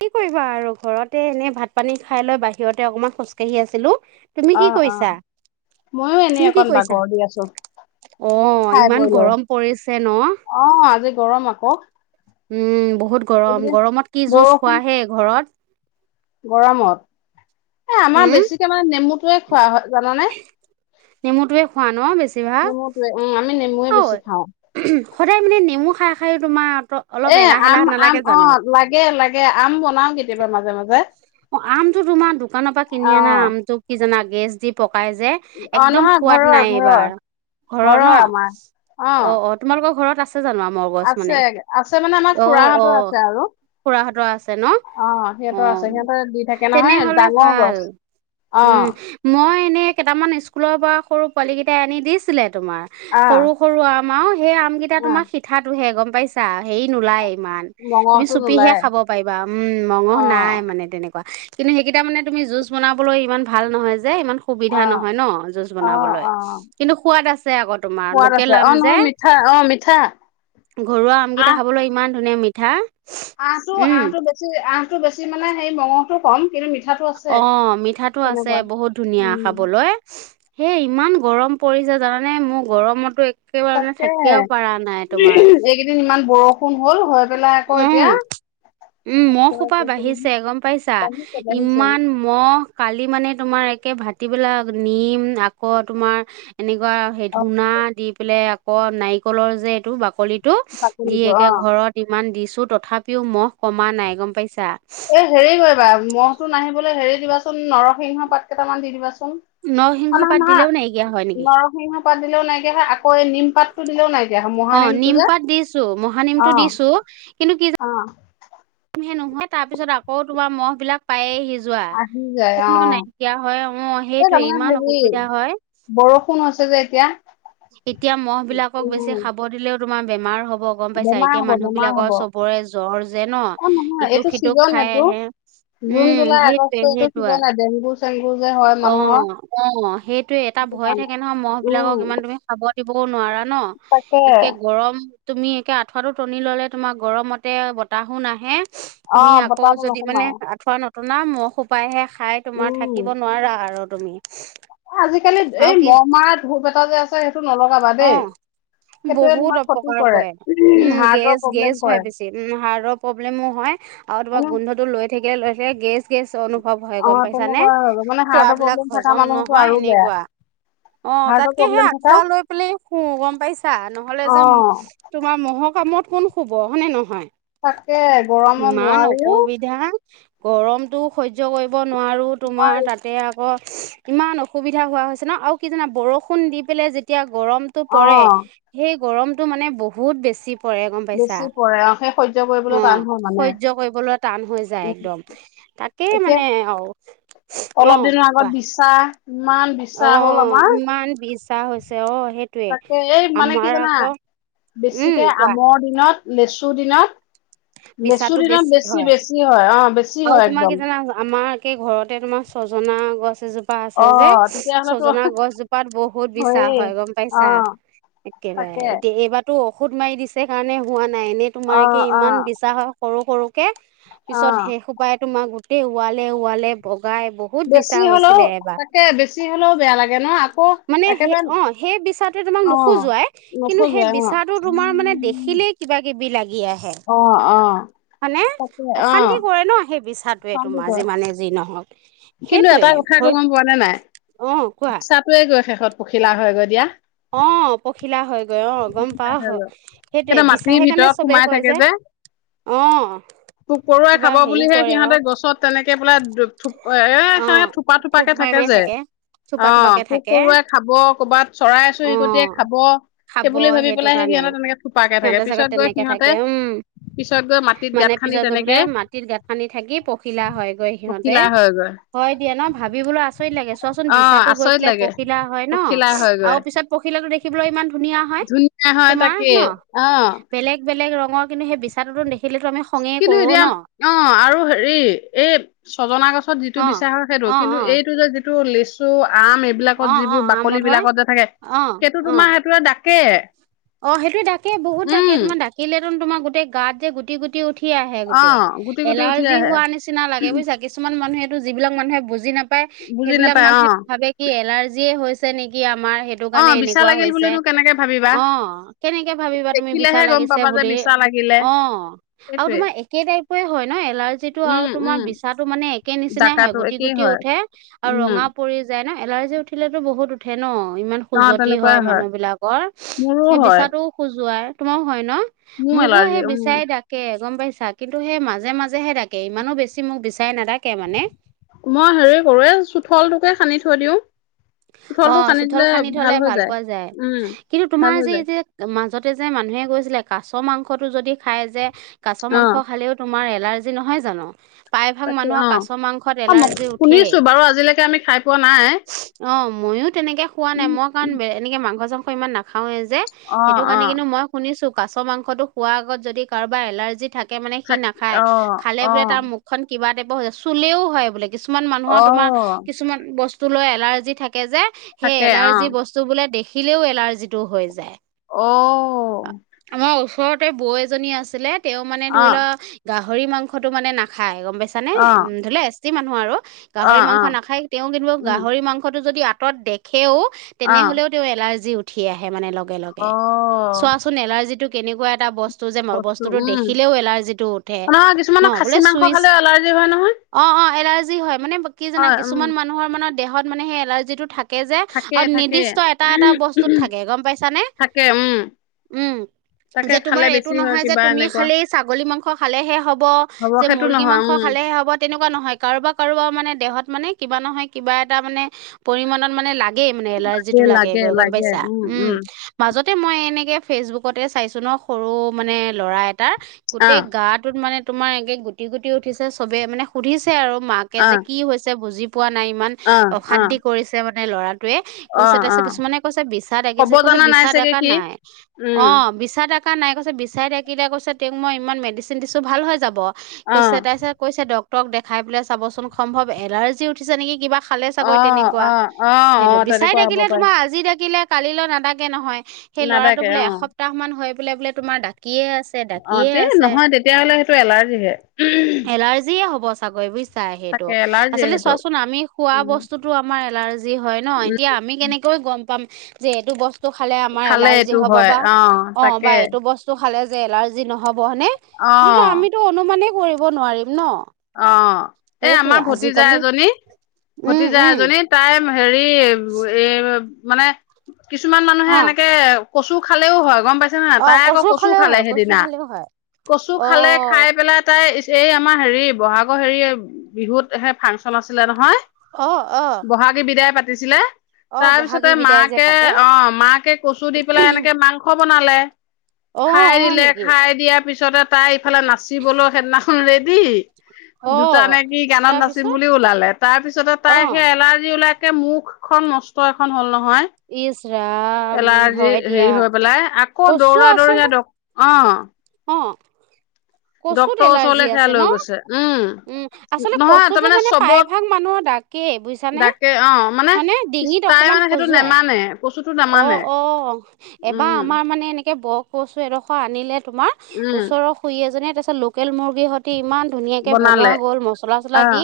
কি কৰিবা আৰু ঘৰতে এনেই ভাত পানী খাই লৈ বাহিৰতে অকমান খোজকাঢ়ি আছিলো৷ তুমি কি কৰিছা? মইও এনে তুমি কি অকণ কৰিছা? বাগৰ দি আছো৷ অ' খাই ইমান বৈ লৈ৷ গৰম পৰিছে ন? অ' আজি গৰম আকৌ উম, বহুত এইকেইদিন গৰম-গৰমত কি জুছ বৰষুণ খোৱাহে ঘৰত? গৰমত? এ আমাৰ উম, বেছিকে মানে নেমুত টোৱে খোৱা হয় জানানে? নেমুটোৱে নেমুটোৱে উম, নেমুৱে ঐ বেছি খাওঁ সদায় মানে নেমু খাই খাই তোমাৰ অলপ এ এলাহ আম এলাহ আম নালাগে অ জানো? লাগে লাগে আম বনাও কেতিয়াবা মাজে মাজে অ' আমটো তোমাৰ দোকানৰ পৰা কিনি অ আনা আমটোোক কি জানা গেছ দি পক পাই যে অ একদম নহয় সোৱাদ ঘৰৰ নাই ঘৰৰ এইবাৰ৷ ঘৰৰ ন? অ অ-অ তোমালোকৰ ঘৰত আছে জানো আম গছ আছে মানে? আছে মানে আমাৰ অ-অ খুৰাহঁতৰ আছে আৰু খুৰাহঁতৰ আছে ন? অ সিহঁতৰ আছে অ', সিহঁতে দি থাকে নহয় তেনেহলে ডাঙৰ ভাল৷ গছ অ উম, মই এনেই কেইটামান স্কুলৰ পৰা সৰু পোৱালি কেইটাই আনি দিছিলে আহ তোমাৰ৷সৰু সৰু আম আৰু সেই আম কেইটা আহ তোমাৰ সিঠাটোহে গম পাইছা? হেৰি নোলায়ে ইমান তুমি মঙহটো চুপিহে নোলায় খাব পাৰিবা৷ উম, মঙহ অ নাই মানে তেনেকুৱা। কিন্তু সেইকেইটা মানে তুমি জুছ বনাবলৈ ইমান ভাল নহয় যে ইমান সুবিধা অ', নহয় ন জুচ অ', অ', কিন্তু সোৱাদ আ আকৌ তোমাৰ সোৱাদ লোকে আছে লাম অ', যে নহয় মিঠা অ', মিঠা ঘৰুৱা আমকেইটা খাবলৈ ইমান ধুনীয়া মিঠা আ, টো উম আটো বেছি আ টো বেছি মানে সেই মঙহো কম কিন্তু মিঠাটো আছে। অ, মিঠাটো আছে তেনেকুৱা বহুত ধুনীয়া উম, খাবলৈ হে ইমান গৰম পৰিছে জানানে মোৰ গৰমতো এক একেবাৰণে তাকে থাকিবও পৰা নাই তোমাৰ এইকেইদিন ইমান বৰষুণ হ'ল হৈ পেলাই আকৌ এতিয়া উম উম মহ খোপা বাঢ়িছে গম পাইছা বাঢ়িছে বাঢ়িছে ইমান মহ কালি মানে তোমাৰ তাকে ভাটিবেলাক নিম আকৌ তোমাৰ এনেকুৱা সেই অ', ধূনা দি পেলাই ক নাৰিকলৰ যে এইটো বাকলিটো দি বাকলিটো একে অ', ঘৰত ইমান দিছো তথাপিও মহ কমা নাই গম পাইছা মহ তটো নাহিবলৈ হেৰি দিবাচোন নৰসিংহ পাত কেইটামান দি দিবাচোন নৰসিংহ আমাৰ পাত মাক দিলেও নাইকিয়া হয় নেকি নৰসিংহ পাদ দিলেও নাইকে হয়ে আকৌ নিম পাতটো দিলেও নাইকে অ মহানেম তু নিম যে পাত দিছো মহানিমটো অ', দিছো কিন্তু কি অ',। [unintelligible] নহয় তাৰ পিছত আকৌোমাৰ মহ বিলাক পায়ে সিজ যোৱা আহি যায় কোনো অ', নাইকিয়া হয় অ', এই সেইটোৱে তাৰমানে ইমান হেৰি অসুবিধা হয় বৰষুণ হৈছে যে এতিয়া এতিয়া মহ বিলাকক বেছি উম, খাব দিলেও তোমাৰ বেমাৰ হ'ব ব গম পাইছা বেমাৰ এতিয়া হ'ব মানুহ বেমাৰ হ'ব বিলাকৰ চবৰে জ্বৰ যে ন অ', নহয় এইটো ইটোক সিট ছিজন খাই এইটো আহে জুন, উম, জুলাই, আগষ্ট সেইটোৱে এইটো সেইটো আ ছিজনে ডেংগু চেংগু যে হয় মানুহৰ অ-অ', সেইটোয়ে এটা সেইটো ভয় কাৰণে থাকে নহয়। মহ উম, বিলাকক ইমান তুমি খাব দিবও নোৱাৰা ন তাকে একে গৰম তুমি একে আঠুৱাটো টনি ললে তোমাৰ গৰমতে বতাহো নাহে তুমি অ', আকৌ বতাহটো যদি মানে নোসোমাই আঁঠুৱা ন ঘনা মহোপাইহে খাই তোমাৰ উম, থাকিব নোৱাৰা আৰু তুমি আজিকালি আৰু এই কি মহ মাৰ ধূপ এটা যে আছে। সেইটো নলগাবা অ দেই সেইটোৱে বহুত তোমাৰ ক্ষতি অপকাৰ কৰে উম হাৰ্টৰ প্ৰব্লেম গেছ-গেছ হয় কৰে বেছি উ হাৰ্টৰ প্ৰব্লেমো হয় আৰু এনে তোমাৰ গোন্ধটো লৈ থাকিলে লৈ কেছ অনুভৱ হয় গম অ', পাইছা নে তেনেকুৱা মানে খোৱা হাৰ্টৰ বিলাক প্ৰব্লেম থকা হজম মানুহতো নহয় আৰু বেয়া এনেকুৱা অ', হাৰ্টৰ তাতকে সেই প্ৰব্লেম থকা আঠুৱা লৈ পেলাই শু, গম পাইছা নহলে যে অ'। তোমাৰ মহৰ কামত কোন শুব হয়নে নহয় তাকে গৰমত ইমান নোৱাৰিও অসুবিধা গৰমতটো সহ্য কৰিব নোৱাৰো তোমাৰ নোৱাৰি তাতে আকৌ ইমান অসুবিধা হোৱা হৈছে ন আৰু কি জানা বৰষুণ দি পেলাই যে গৰমতটো অ পৰে সেই গৰমতটো মানে বহুত বেছি কৰেৰে গম পাইছা বেছি পৰে অ সেই সহ্য কৰিবলৈ অ টান হয় মানে [unintelligible] কৰিবলৈ টান হৈ যায় উ একদম তাকে এতিয়া মানে অ অ অলপ দিনৰ কোৱা আগত বিছা ইমান অ বিছা হ'ল আমাৰ ইমান বিছা হৈছে অ সেইটোৱে তাকে এই মানে কি আমাৰ জানা আকৌ উম বেছিকে কোৱা আমৰ দিনত লেচু দিন বিচাটো লেচুৰী বেছি দিনত হয় বেছি-বেছি হয় অ', বেছি হয় একদম কেই ঘৰতে তোমাৰ ছজনা গছ গছজোপা আছে অ যে তেতিয়াহলেতো ছজনা গছজোপাত বহুত বিছা হয়েই হয় গম অ পাইছা। একেবাৰে, তাকে এতিয়া এইবাৰো ঔষুধ মাৰি দিছে কাৰণে হোৱা নাই, এনেই অ তোমালোকে অ ইমান বিশ্বাস সৰু-সৰু অ পিছত সেই সোপাই তোমাক গোটেই ওৱালে- ওৱালে বগাই বহুত বিচা বেছি হ'লেও হৈছিলে এবাৰ তাকে বেছি হ'লেও বেয়া লাগে ন আকৌ মানে সৈ একেবাৰে অ সেই বিচাৰটোৱে তোমাক অ', নখোজোৱাই কিন্তু সেই নোখোজোৱাই অ'। বিচাটো তোমাৰ মানে দেখিলেই কিবা মানে অ', অ', তাকে অশান্তি অ', কৰে ন সেই [inaudible] কথাটোৱ এইটো চালি মাজে গৈ। মানে যি নহওক কিন্তু সেইটোৱে এটা কথা আকৌ ভৰি গম পোৱানে নাই অ কোৱা বিছা টোৱে গৈ শেষত পখিলা হয় গৈ দিয়া। অ' পখিলা হয়। অ গম পা আহ হৈ গৈ সেইটোয়ে এতিয়া বিছা মাটিৰ কাৰণে ভিতৰত চবে সোমাই কয় থাকে যে অঁ। পোক পৰুৱাই খাব বুলিহে সিহঁতে গছত তেনেকে বোলেপএ সিহতে এ থোপা থোপাকে থাকে। লাগিয়ে যে, থাকে থোপা অ থোপাকে পোক থাকে পৰুৱাই খাব কৰ'ৰবাত চৰাই অ চিৰিকটিয়ে খাব খাব সেইবুলি ভাবি সেইটো পেলাইহে কাৰণে সিহঁতে তেনেকে থোপাকে থাকে, সিহঁতেৰ চাগে পিছত গৈ তেনেকে সিহঁতে থাকে উম পিছত গৈ মাটিত মানে গাঁত খান্দি পিছত গৈ বোলে তেনেকে মাটিত গাঁত খান্দি থাকি পখিলা হয় গৈ সিহঁতে। পখিলা হয়গৈ, হয় দিয়া ন ভাবিবলৈ আচৰিত লাগে চোৱাচোন অ', বিছাো গৈ আচৰিত পেলাই লাগে। পখিলা হয় ন পখিলা হয়গৈ আৰু পিছত পখিলাটো দেখিবলৈ ইমান ধুনীয়া হয় ধুনীয়া হয় তোমাৰ তাকে ন অ বেলেগ বেলেগ ৰ মই কিন্তু সেই বিচাটোত দেখিলেতো আমি খঙে কিন্তু কৰোঁ এতিয়া ন অ আৰু হেৰি এই ছজনা গছত যিটো অ বিচা হয় সেইটো অ কিন্তু অ এই। এইটো যে যিটো লিষ্ট। আম এইবিলাকত অ অ যিবোৰ বাকলি আমত হয় বিলাকত যে থাকে অ সেইটো অ তোমাৰ সেইটোৱে ডাকে অ সেইটো ডাকে বহুত ডাকে উম তোমাৰ ডাকিলেত তোমাৰ গোটে গাত যে গুটেই গুটি উঠি। আহে অ গোটেই গুটি গুটি উঠি এলাৰ্জি আহে হোৱা নিচিনা লাগে বুজিছা কিছুমান মানুহেতো যিবিলাক মানুহে বুজি নাপায় পায়, বুজি সেইবিলাক নাপায় অ মানুহটো ভাবে কি এলাৰ্জিয়ে হৈছে নেকি আৰু। আমাৰ সেইটো অ কাৰণে বিছা এনেকুৱা লাগিল হৈছে বুলিনো কেনেকে ভাবিবা অ' কেনেকে ভাবিবা তুমি বিচাৰ দেখিলেহে গম লাগিছে পাবা যে বুলি বিছা লাগিলে অ আৰু সেইটোৱে তোমাৰ একেই হয় ন এলাৰ্জি টো আৰু উম তোমাৰ উম বিছাটো মানে একে নিচিনাই হয় ডাকাতো গুটি একেই গুটি হয় উঠে আৰু ৰ উম ৰঙা পৰি যায় ন এলাৰ্জি উঠিলেতো বহুত উঠে ন ইমান অ খুজতি তেনেকুৱাই হয় মানুহ বিলাকৰ মোৰো সেই হয় বিচাটোও খোজোৱা তোমাৰো হয় ন মোৰ মোকো এলাৰ্জি সেই উম বিচাই ডাকে গম পাইছা কিন্তু সেই মাজে মাজেহে তাকে ইমানো বেছি মোক বিচাৰে নেদাকে মানে। মই হেৰি কৰো এই চোঠলটোকে খান্দি থৈ দিও অ 'চোঠল খান্দি থলে ভাল পোৱা যায় কিন্তু ভাল তোমাৰ হৈ যে যায় যে ম মাজতে যে মানুহে গৈছিলে কাছ মাংসতটো যদি খাই যে কাছ অ মাংস খালেও তোমাৰ এলাৰ্জি নহয় জানো প্ৰাইভাগ তাকে মানুহৰ অ কাছ মাংসত অ মই এলাৰ্জি উঠে শুনিছো বাৰু আজিলৈকে আমি খাই পোৱা নাই অ' ময়ো তেনেকে খোৱা নাই উম মই কাৰণ এনেকে মাংস চাংস ইমান নাখাওে। অ সেইটো অ কাৰণে কিন্তু মই শুনিছো কাছ মাংসতো খোৱা আগত যদি কাৰোবাৰ এলাৰ্জি থাক কে মানে সি থাক নাখায় অ খালে অ বোলে তাৰ মুখখন কিবা টাইপৰ হয় চুলেও হয় বোলে কি কিছুমান অ মানুহৰ তোমাৰ কিছুমান বস্তু লৈ এলাৰ্জি থাকে। তাকে যে সেই থাকে অ এলাৰ্জি বস্তু বোলে দেখিলেও এলাৰ্জি টো হৈ যায়। অ আমাৰ ওচৰতে বৌ এজনী আছিলে তেওঁ মানে অ ধৰি লোৱা গাহৰি গাহৰি মাংসটো মানে নাখায় গম পাইছান নে অ ধৰি লও এছ টি মানুহ আৰু। অ গাহৰি অ মাংস নাখায় তেওঁ কিন্তু উম গাহৰি মাংসটো যদি আঁতৰত দেখে সেও অ তেনেহ'লেও তেওঁ এলাৰ্জি উঠি আহে মানে। লগে লগে অ' চোৱাচোন এলাৰ্জি টো কেনেকুৱা এটা বস্তু যে মই বস্তু বস্তুটো উম দেখিলেও এলাৰ্জিটো উঠে নহয় ন কিছুমানৰ খাচী বোলে মাংস চুইচ। খালে এলাৰ্জি হয় নহয় অ অ এলাৰ্জি হয় মানে কি জানা হয় উম কিছুমান মানুহৰ মানে দেহত মানে সেই এলাৰ্জিটো থাকে থাকে যে আৰু নিৰ্দিষ্ট এটা এটা বস্তুত থাকে গম পাইছা নে। থাকে উম উম। তাকে যে খালে তোমাৰ এইটো বেছি হয় নহয় যে কিবা তুমি এনেকুৱা খালি ছাগলী মাংস খালেহে হ'ব হ'ব যে সেইটো মুৰ্গী নহয় মাংস উম খালে হ'ব তেনেকুৱা নহয় কাৰোবাৰ কাৰোবাৰ মানে দেহত মানে কিবা নহয় কিবা এটা মানে পৰিমাণত মানে লাগে মানে এলাৰ্জীটো লাগে গই গম লাগে পাইছা। উম উম তে মই এনেকে ফেচবুকতে চাইছোঁ ন, সৰু মানে ল'ৰা এট টা, অ গোটেই গাটোত মানে তোমাৰ এনেকে গুটি গুটি উঠিছে, চবে মানে সুধিছে আৰু মাকে অ যে কি হৈছে বুজি পোৱা নাই ইমান অ অ অশান্তি কৰিছে মানে ল'ৰা টয়ে অ কৈছে অ তাৰপিত কিছুমানে কৈছে বিাদ কব দাগিছে কৈছে জনা নাই বিচা চাগে সি নাই, উম অ', বিছা দাগ [unintelligible] নাই কৈছে বিছাই ডাকিলে কৈছে তেওঁক মই ইমান মেডিচিন দিছোঁ ভাল হৈ যাব। অ কৈছে তাৰ পিছত কৈছে ডক্তৰক দেখাই পেলাই চাবচোন সম্ভৱ এলাৰ্জি উঠিছে নেকি কিবা। খালে অ চাগৈ তেনেকুৱা, অ অ অ সেইটো বিছাই তেনেকুৱা হ'ব ডাকিলে পাৰে তোমাৰ আজি ডাকিলে কালিলৈ নাাদাগে নহয় সেই লৰাটো নাদাকে বোলে অ এসপ্তাহ মান হয় বোলে বোলে তোমাৰ দাত ডাকিয়ে আছে, অ ডাকিয়ে তে আছে, নহয় তেতিয়াহ'লে সেইটো এলাৰ্জিহে এলাৰ্জিয়ে হ'ব। চাগৈ [unintelligible] চাই সেইটো তাকে এলাৰ্জি আচলতে সেইটো চোৱাচোন আমি খোৱা উম বস্তুতো আমাৰ এলাৰ্জি হয় ন, উম এতিয়া আমি কেনেকৈ গম পাম যে, এইটো বস্তু খালে আমাৰ খালে এলাৰ্জি এইটো হ'ব হয় বা অ অ', তাকে বা এইটো বস্তু খালে এলাৰ্জি নহব হয়নে, অ কিন্তটো আমিতো অনুমানেই কৰিব নোৱাৰিম, ন অ' এ' সেইটোৱে আমাৰ ভতিজা আজিকালি এজনী উম ভতিজা উম এজনী তাই ম হেৰি এ মানে কিছুমান মানুহে অ এনেকে কচু খালেও হয় গম পাইছে নে নাই? অ তাই আকৌ কচু খালেও খালে হয় কচু সেইদিনা। খালেও হয় কচু অ খালে, খাই পেলাই তাই এই আমাৰ হেৰি বহাগৰ হেৰি বিহুতহে ফাংছন আছিলে নহয় অ অ বহাগী বিদায় পাতিছিলে। অ বহাগী তাৰপিছতে বিদায় যে পাতে মাকে- অ' মাকে কচু দি পেলাই এনেকে মাংস বনালে। অ খাই হয় দিলে। নেকি খাই দিয়াৰ পিছতে তাই ইফালে নাচিবলৈ সেইদিনাখন ৰেডি। অ দুটা নে কি গানত নাচিম তাৰপিছত বুলি ওলালে। তাৰ পিছতে তাই অ সেই এলাৰ্জি ওলাই কে মুখখন নষ্ট এখন হ'ল ন হয়, ইচ ৰাম এলাৰ্জি হয় দিয়া হেৰি হৈ পেলাই। আকৌ কচু দৌৰা-দৌৰি হে আচলতে ডক- অ' অ'। কচুত ডক্তৰৰ এলাৰ্জি ওচৰলৈ সেয়া আছে লৈ ন'? গৈছে উম, আচলতে নহয় কচুো তাৰমানে মানে চবত প্ৰায়ভাগ মানুহৰ দ তাকে বুজিছানে? ডাকে অ মানে হয়নে? ডিঙিত তাই অকমান মানে সেইটো খজুৱায়। নেমানে কচুটো নেমানে অ' - অ'। অ' এবাৰ উম আমাৰ মানে এনেকে ব কচু এডোখৰ আনিলে তোমাৰ উম ওচৰৰ খুুৰী এজনীয়ে। তাৰপিছত লোকেল মুৰ্গীৰ সৈতি ইমান ধুনীয়াকে বনালে বনোৱা গ'ল মছলা-চলা আহ দি।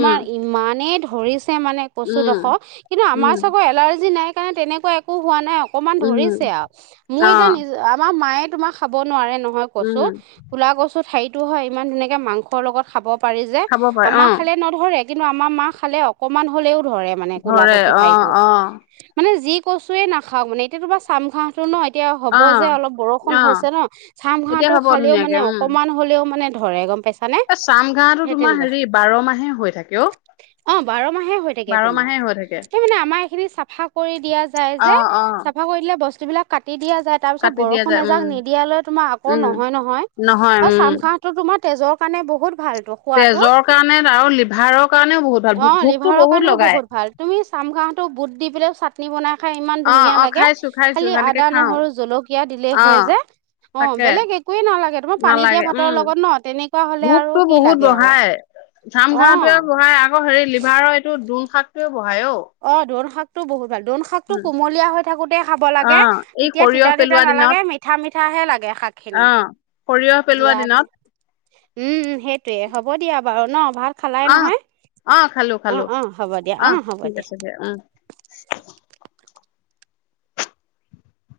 উম ইমানেই ধৰি ছে মানে উম কচুডোখৰ। কিন্তু আমাৰ উম চবৰ এলাৰ্জি নাই কাৰণে তেনেকুৱা একো হোৱা নাই অকমান ধৰিছে উম আৰু। মোৰ অ এতিয়া নিজ- আমাৰ মায়ে তোমাৰ খাব নোৱাৰে নহয় উম কচু। ক'লা কচু ঠাৰিটো হয়, ইমান ধুনীয়াকে মাংসৰ লগত খাব পাৰি যে, খাব পাৰে অ আমাৰ খালে নধৰে। কিন্তু আমাৰ মা খালে অকমান হ'লেও ধৰে মানে ক'লা ধৰে কচুৰ অ ঠাৰিতো। অ মানে যি কচুৱে নাখাওঁক মানে এতিয়া তোমাৰ চাম খাওটো ন' এতিয়া হ'ব যে অলপ বৰষুণ অ অ হৈছে ন', চাম এতিয়া খাটো হ'ব খালেও মানে অকনমান হ'লে মানে ধৰে, গম পাইছে? এ চাম ঘাঁটো তোমাৰ হেৰি বাৰ মাহে হৈ থাকে অ'। অ' বাৰ মাহে হৈ থাকে বাৰ তোমাৰ। মাহে হৈ থাকে সেই মানে আমাৰ এইখিনি চাফা কৰি দিয়া যায় অ যে। অ চাফা কৰি দিলে বস্তুবিলাক কাটি দিয়া যায় তাৰপিছত কাটি দিয়া বৰষুণ যায় উম এজাক নিদিয়ালৈ তোমাৰ আকৌ উম নহয়, নহয়। নহয়, উম, আহ তেজৰ কাৰণে বহুত ভালতো খোৱাতো তেজৰ কাৰণে আৰু লিভাৰৰ কাৰণেও বহুত ভাল অ', ভোকতো লিভাৰৰ কাৰণেও লগাই বহুত ভাল তুমি চামগাহতো বুট দি পেলাইও চাটনি বনাই খাই ইমান অ ধুনীয়া অ লাগে, খাইছো খাইছো খালি সেনেকে আদা, খাও নহৰু, জলকীয়া দিলেই অ হয়, যে অ' তাকে বেলেগ একোৱে নালাগে তোমাৰ পানী নালাগে দিয়া উম ভাতৰ লগত ন তেনেকুৱা হলে আৰু কি লাগে আৰু। ঘাম অ ঘাঁহটোৱে বহাই আকৌ হেৰি লিভাৰৰ এইটো দোন শাকটোৱেয়ো অ' ধন শাক টো বহুত দোৰোন শাকটো কুমলীয়া হৈ থাকোঁতে খাব অ লাগে, এই তেতিয়া সৰিয়হ তিতা, তিতা পেলোৱা নালাগে দিনত মিঠা, মিঠাহে লাগে। শাকখিনি অ সৰিয়হ পেলোৱা দিয়াত, দিনত [unintelligible] উম সেইটোয়ে, হ'ব দিয়া। বাৰু ন, ভাল অ', অ', খালোঁ, খালোঁ, অ হ'ব দিয়া অ আহ, হ'ব ঠিক আছে দিয়া। উম।